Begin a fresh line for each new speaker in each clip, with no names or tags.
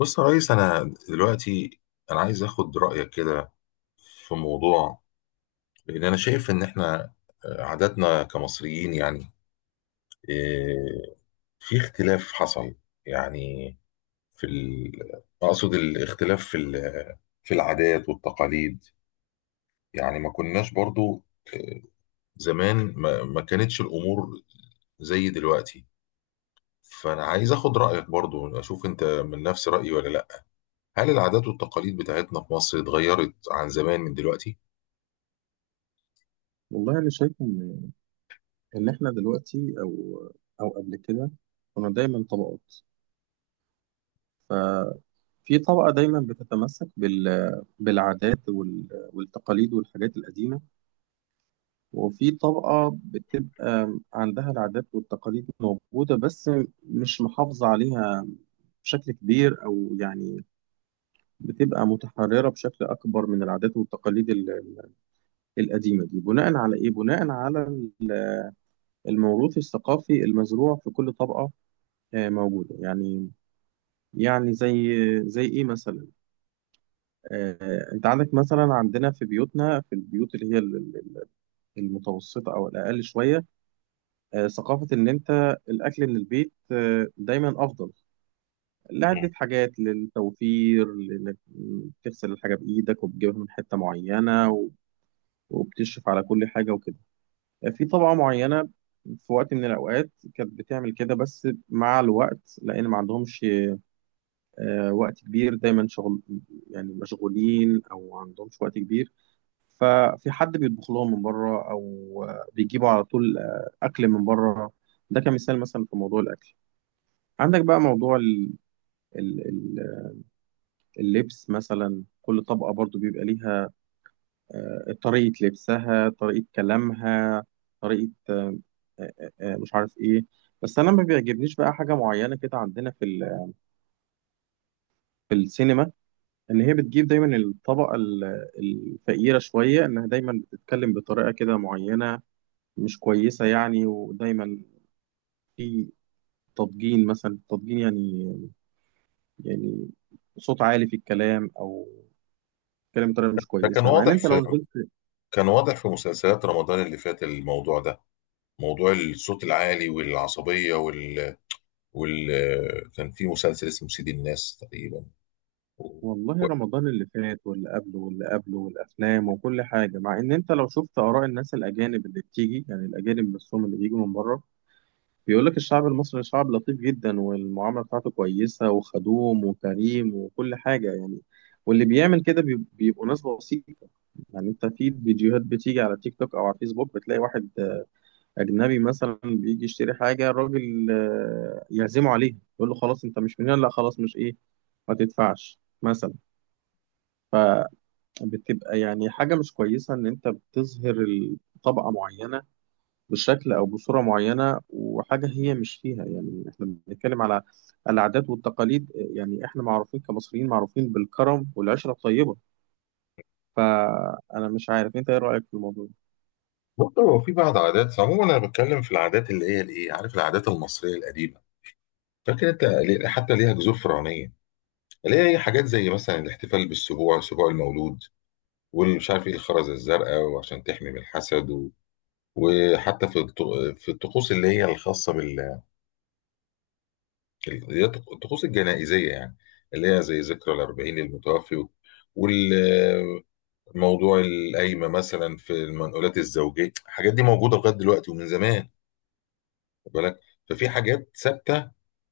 بص يا ريس، انا دلوقتي انا عايز اخد رايك كده في موضوع، لان انا شايف ان احنا عاداتنا كمصريين، يعني آه، في اختلاف حصل. يعني في ال... اقصد الاختلاف في العادات والتقاليد، يعني ما كناش برضو، آه، زمان ما كانتش الامور زي دلوقتي. فانا عايز اخد رايك برضو، اشوف انت من نفس رايي ولا لا. هل العادات والتقاليد بتاعتنا في مصر اتغيرت عن زمان من دلوقتي؟
والله انا شايف ان احنا دلوقتي او قبل كده كنا دايما طبقات. ففي طبقه دايما بتتمسك بالعادات والتقاليد والحاجات القديمه، وفي طبقه بتبقى عندها العادات والتقاليد موجوده بس مش محافظه عليها بشكل كبير، او يعني بتبقى متحرره بشكل اكبر من العادات والتقاليد القديمه دي، بناء على ايه؟ بناء على الموروث الثقافي المزروع في كل طبقه. آه، موجودة يعني. يعني زي زي ايه مثلا، آه، انت عندك مثلا عندنا في بيوتنا، في البيوت اللي هي المتوسطة او الاقل شوية، آه، ثقافة ان انت الاكل من البيت آه، دايما افضل،
مم.
لعدة حاجات، للتوفير، لانك تغسل الحاجة بايدك وبتجيبها من حتة معينة وبتشرف على كل حاجة وكده. آه، في طبقة معينة في وقت من الأوقات كانت بتعمل كده، بس مع الوقت لأن ما عندهمش آه، وقت كبير، دايما شغل، يعني مشغولين او ما عندهمش وقت كبير، ففي حد بيطبخ لهم من بره او آه، بيجيبوا على طول آه، اكل من بره. ده كمثال مثلا في موضوع الاكل. عندك بقى موضوع ال- ال- اللبس مثلا، كل طبقة برضو بيبقى ليها آه، طريقة لبسها، طريقة كلامها، طريقة مش عارف ايه. بس انا ما بيعجبنيش بقى حاجة معينة كده عندنا في في السينما، ان هي بتجيب دايما الطبقه الفقيره شويه انها دايما بتتكلم بطريقه كده معينه مش كويسه يعني، ودايما في تضجين مثلا، التضجين يعني صوت عالي في الكلام، او كلام بطريقه مش
ده كان
كويسه، مع ان
واضح
انت لو
في،
نزلت.
كان واضح في مسلسلات رمضان اللي فات، الموضوع ده. موضوع الصوت العالي والعصبية وال... كان في مسلسل اسمه سيد الناس تقريبا، و-
والله رمضان اللي فات واللي قبله واللي قبله والافلام وكل حاجه، مع ان انت لو شفت اراء الناس الاجانب اللي بتيجي، يعني الاجانب نفسهم اللي بيجوا من بره، بيقول لك الشعب المصري شعب لطيف جدا والمعاملة بتاعته كويسة وخدوم وكريم وكل حاجة يعني. واللي بيعمل كده بيبقوا ناس بسيطة. يعني انت في فيديوهات بتيجي على تيك توك او على فيسبوك، بتلاقي واحد اجنبي مثلا بيجي يشتري حاجة، الراجل آه، يعزمه عليها، يقول له خلاص انت مش من هنا، لا خلاص، مش ايه، ما تدفعش مثلا. فبتبقى يعني حاجة مش كويسة ان انت بتظهر طبقة معينة بشكل أو بصورة معينة وحاجة هي مش فيها، يعني إحنا بنتكلم على العادات والتقاليد، يعني إحنا معروفين كمصريين، معروفين بالكرم والعشرة الطيبة. فأنا مش عارف أنت إيه رأيك في الموضوع ده؟
برضه هو في بعض عادات. عموما انا بتكلم في العادات اللي هي الايه، عارف، العادات المصريه القديمه. فاكر انت حتى ليها جذور فرعونيه، اللي هي حاجات زي مثلا الاحتفال بالسبوع، سبوع المولود، والمش عارف ايه الخرز الزرقاء وعشان تحمي من الحسد. وحتى في الطقوس اللي هي الخاصه بال، اللي هي الطقوس الجنائزيه يعني، اللي هي زي ذكرى الأربعين للمتوفي. والموضوع القايمه مثلا في المنقولات الزوجيه، الحاجات دي موجوده لغايه دلوقتي ومن زمان، خد بالك. ففي حاجات ثابته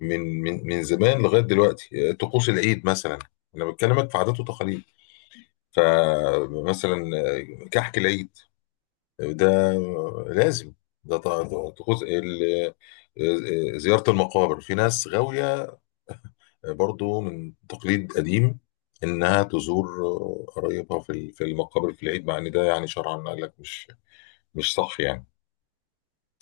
من زمان لغايه دلوقتي. طقوس العيد مثلا، انا بكلمك في عادات وتقاليد، فمثلا كحك العيد ده لازم. ده طبعا طقوس ال، زيارة المقابر. في ناس غاوية برضو من تقليد قديم إنها تزور قرايبها في المقابر في العيد، مع إن ده يعني شرعا قال لك مش مش صح يعني.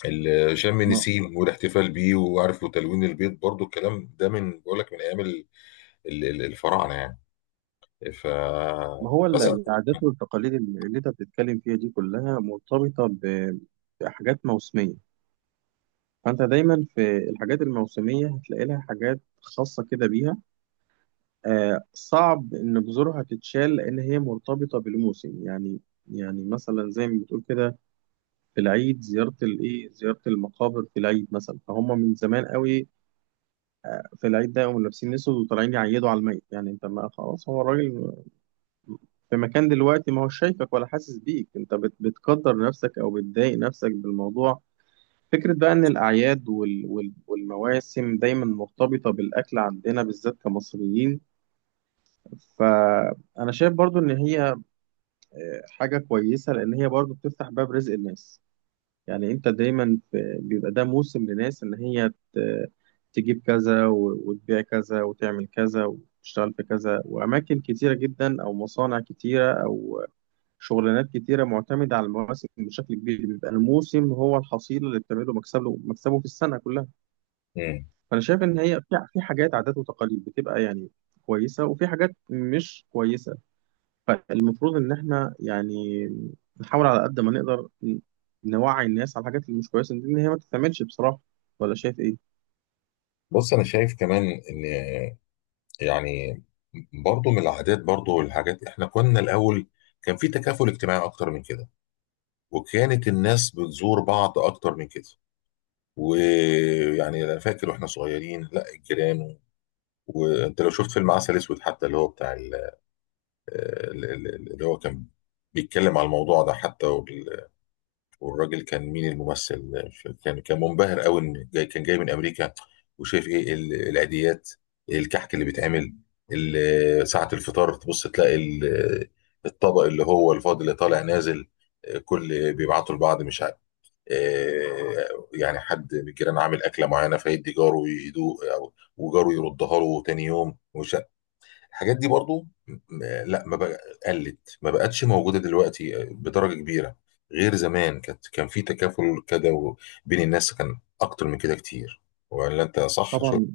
شم
ما
النسيم والاحتفال بيه وعارف، وتلوين البيت، برضو الكلام ده، من، بقول لك، من أيام الفراعنة يعني. ف
ما هو
بس،
العادات والتقاليد اللي أنت بتتكلم فيها دي كلها مرتبطة بحاجات موسمية، فأنت دايما في الحاجات الموسمية هتلاقي لها حاجات خاصة كده بيها. آه صعب إن جذورها تتشال لأن هي مرتبطة بالموسم يعني. يعني مثلا زي ما بتقول كده، في العيد زيارة الإيه، زيارة المقابر في العيد مثلا، فهم من زمان قوي في العيد ده يقوموا لابسين أسود وطالعين يعيدوا على الميت، يعني أنت ما خلاص هو الراجل في مكان دلوقتي، ما هو شايفك ولا حاسس بيك، أنت بتقدر نفسك أو بتضايق نفسك بالموضوع. فكرة بقى إن الأعياد والمواسم دايما مرتبطة بالأكل عندنا بالذات كمصريين. فأنا شايف برضو إن هي حاجة كويسة، لأن هي برضو بتفتح باب رزق الناس. يعني انت دايما في بيبقى ده موسم لناس ان تجيب كذا وتبيع كذا وتعمل كذا وتشتغل في كذا، واماكن كتيره جدا او مصانع كتيره او شغلانات كتيره معتمده على المواسم بشكل كبير، بيبقى الموسم هو الحصيله اللي بتعمله مكسبه، في السنه كلها. فانا شايف ان هي في حاجات عادات وتقاليد بتبقى يعني كويسه وفي حاجات مش كويسه، فالمفروض ان احنا يعني نحاول على قد ما نقدر نوعي الناس على الحاجات اللي مش كويسه دي ان هي ما تتعملش بصراحه. ولا شايف ايه؟
بص أنا شايف كمان إن، يعني، برضو من العادات برضو والحاجات، احنا كنا الاول كان في تكافل اجتماعي اكتر من كده، وكانت الناس بتزور بعض اكتر من كده. ويعني انا فاكر واحنا صغيرين، لا، الجيران وانت لو شفت فيلم عسل اسود حتى، اللي هو بتاع اللي هو كان بيتكلم على الموضوع ده حتى. والراجل كان، مين الممثل، مش فاكر. كان كان منبهر قوي، ان جاي، كان جاي من امريكا، وشايف ايه. إيه العيديات، إيه الكحك اللي بيتعمل، ساعة الفطار تبص تلاقي الطبق اللي هو الفاضل اللي طالع نازل، كل بيبعتوا لبعض، مش عارف، يعني حد من الجيران عامل اكله معينه، فيدي جاره يدوق، او وجاره يردها له تاني يوم، ومش، الحاجات دي برضو لا، ما بقى، قلت ما بقتش موجودة دلوقتي بدرجة كبيرة غير زمان. كانت كان في تكافل كده بين الناس، كان أكتر من كده كتير. ولا أنت صح؟ شو.
طبعا،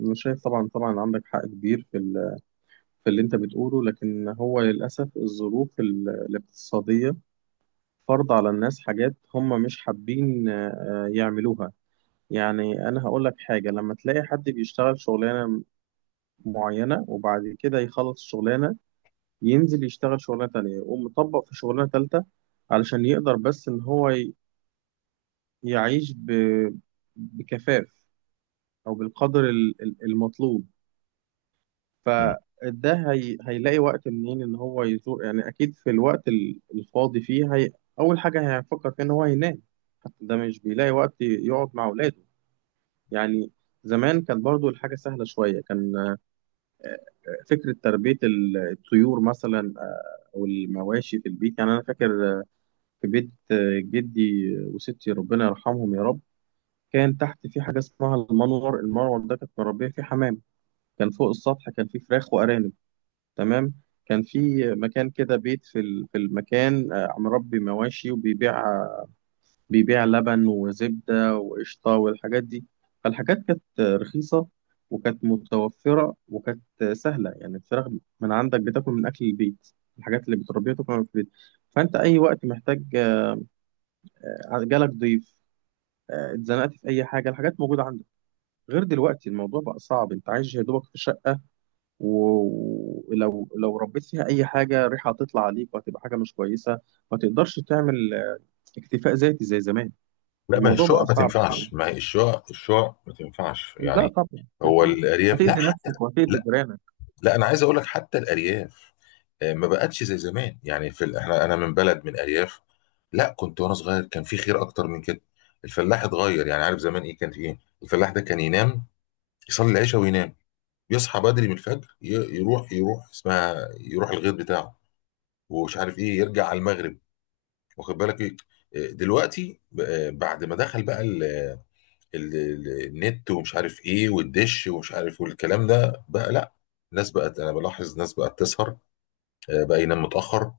انا شايف طبعا، طبعا عندك حق كبير في في اللي انت بتقوله، لكن هو للاسف الظروف الاقتصاديه فرض على الناس حاجات هم مش حابين آه، يعملوها. يعني انا هقول لك حاجه، لما تلاقي حد بيشتغل شغلانه معينه وبعد كده يخلص الشغلانه، ينزل يشتغل شغلانة تانية، يقوم مطبق في شغلانة تالتة، علشان يقدر بس إن يعيش بكفاف، أو بالقدر المطلوب.
مم.
هيلاقي وقت منين إن هو يزور؟ يعني أكيد في الوقت الفاضي أول حاجة هيفكر فيها إن هو ينام. حتى ده مش بيلاقي وقت يقعد مع أولاده يعني. زمان كانت برضو الحاجة سهلة شوية، كان فكرة تربية الطيور مثلا آه، أو المواشي في البيت. يعني أنا فاكر في بيت آه، جدي وستي، ربنا يرحمهم يا رب، كان تحت في حاجة اسمها المنور، المنور ده كانت مربية فيه حمام، كان فوق السطح كان فيه فراخ وأرانب. تمام. كان في مكان كده، بيت في في المكان آه، مربي مواشي وبيبيع لبن وزبدة وقشطة والحاجات دي. فالحاجات كانت رخيصة وكانت متوفرة وكانت سهلة، يعني الفراخ من عندك بتاكل من أكل البيت، الحاجات اللي بتربيها تاكل من أكل البيت، فأنت أي وقت محتاج، آه، جالك ضيف آه، اتزنقت في اي حاجه، الحاجات موجوده عندك. غير دلوقتي الموضوع بقى صعب، انت عايش يا دوبك في شقه، ولو ربيت فيها اي حاجه ريحه هتطلع عليك وهتبقى حاجه مش كويسه، ما تقدرش تعمل آه، اكتفاء ذاتي زي زمان.
لا، ما هي
الموضوع بقى
الشقق ما
صعب
تنفعش.
شويه.
ما هي الشقق، الشقق ما تنفعش
لا
يعني.
طبعا ما
هو
ينفعش،
الأرياف، لا،
هتأذي
حتى
نفسك
لا.
وهتأذي جيرانك.
لا انا عايز اقول لك حتى الارياف ما بقتش زي زمان. يعني في احنا، انا من بلد، من ارياف. لا، كنت وانا صغير كان في خير اكتر من كده. الفلاح اتغير، يعني عارف زمان ايه كان في ايه، الفلاح ده كان ينام، يصلي العشاء وينام، يصحى بدري من الفجر، يروح، يروح اسمها يروح الغيط بتاعه، ومش عارف ايه يرجع على المغرب. واخد بالك ايه، دلوقتي بعد ما دخل بقى ال النت ومش عارف ايه، والدش ومش عارف، والكلام ده بقى، لا، الناس بقت، انا بلاحظ الناس بقت تسهر، بقى ينام متاخر.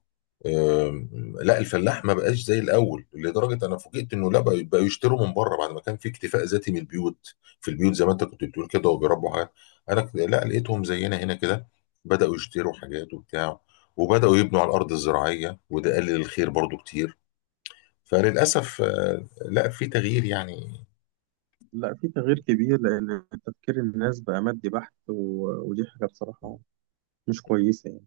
آم، لا الفلاح ما بقاش زي الاول، لدرجه انا فوجئت انه لا، بقوا يشتروا من بره بعد ما كان في اكتفاء ذاتي من البيوت. في البيوت زي ما انت كنت بتقول كده، وبيربوا حاجات. انا لا لقيتهم زينا هنا كده، بداوا يشتروا حاجات وبتاع، وبداوا يبنوا على الارض الزراعيه، وده قلل الخير برضو كتير. فللاسف لا في تغيير يعني.
لا، في تغيير كبير، لأن تفكير الناس بقى مادي بحت، ودي حاجة بصراحة مش كويسة يعني.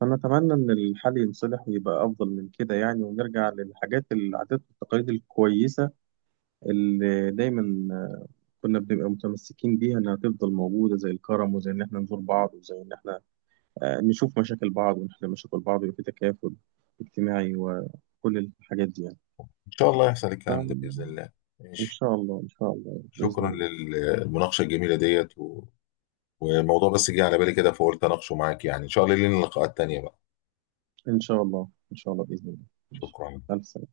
فأنا أتمنى إن الحل ينصلح ويبقى أفضل من كده يعني، ونرجع للحاجات، العادات والتقاليد الكويسة اللي دايما كنا بنبقى متمسكين بيها، انها تفضل موجوده، زي الكرم، وزي ان احنا نزور بعض، وزي ان احنا آه، نشوف مشاكل بعض ونحل مشاكل بعض، ويبقى في تكافل اجتماعي وكل الحاجات دي يعني.
ان شاء الله يحصل الكلام ده باذن
فان
الله. ماشي.
شاء الله، ان شاء الله باذن
شكرا
الله.
للمناقشه الجميله ديت والموضوع بس جه على بالي كده فقلت اناقشه معاك. يعني ان شاء الله لينا لقاءات تانية بقى.
ان شاء الله ان شاء الله باذن الله. ماشي.
شكرا.
الف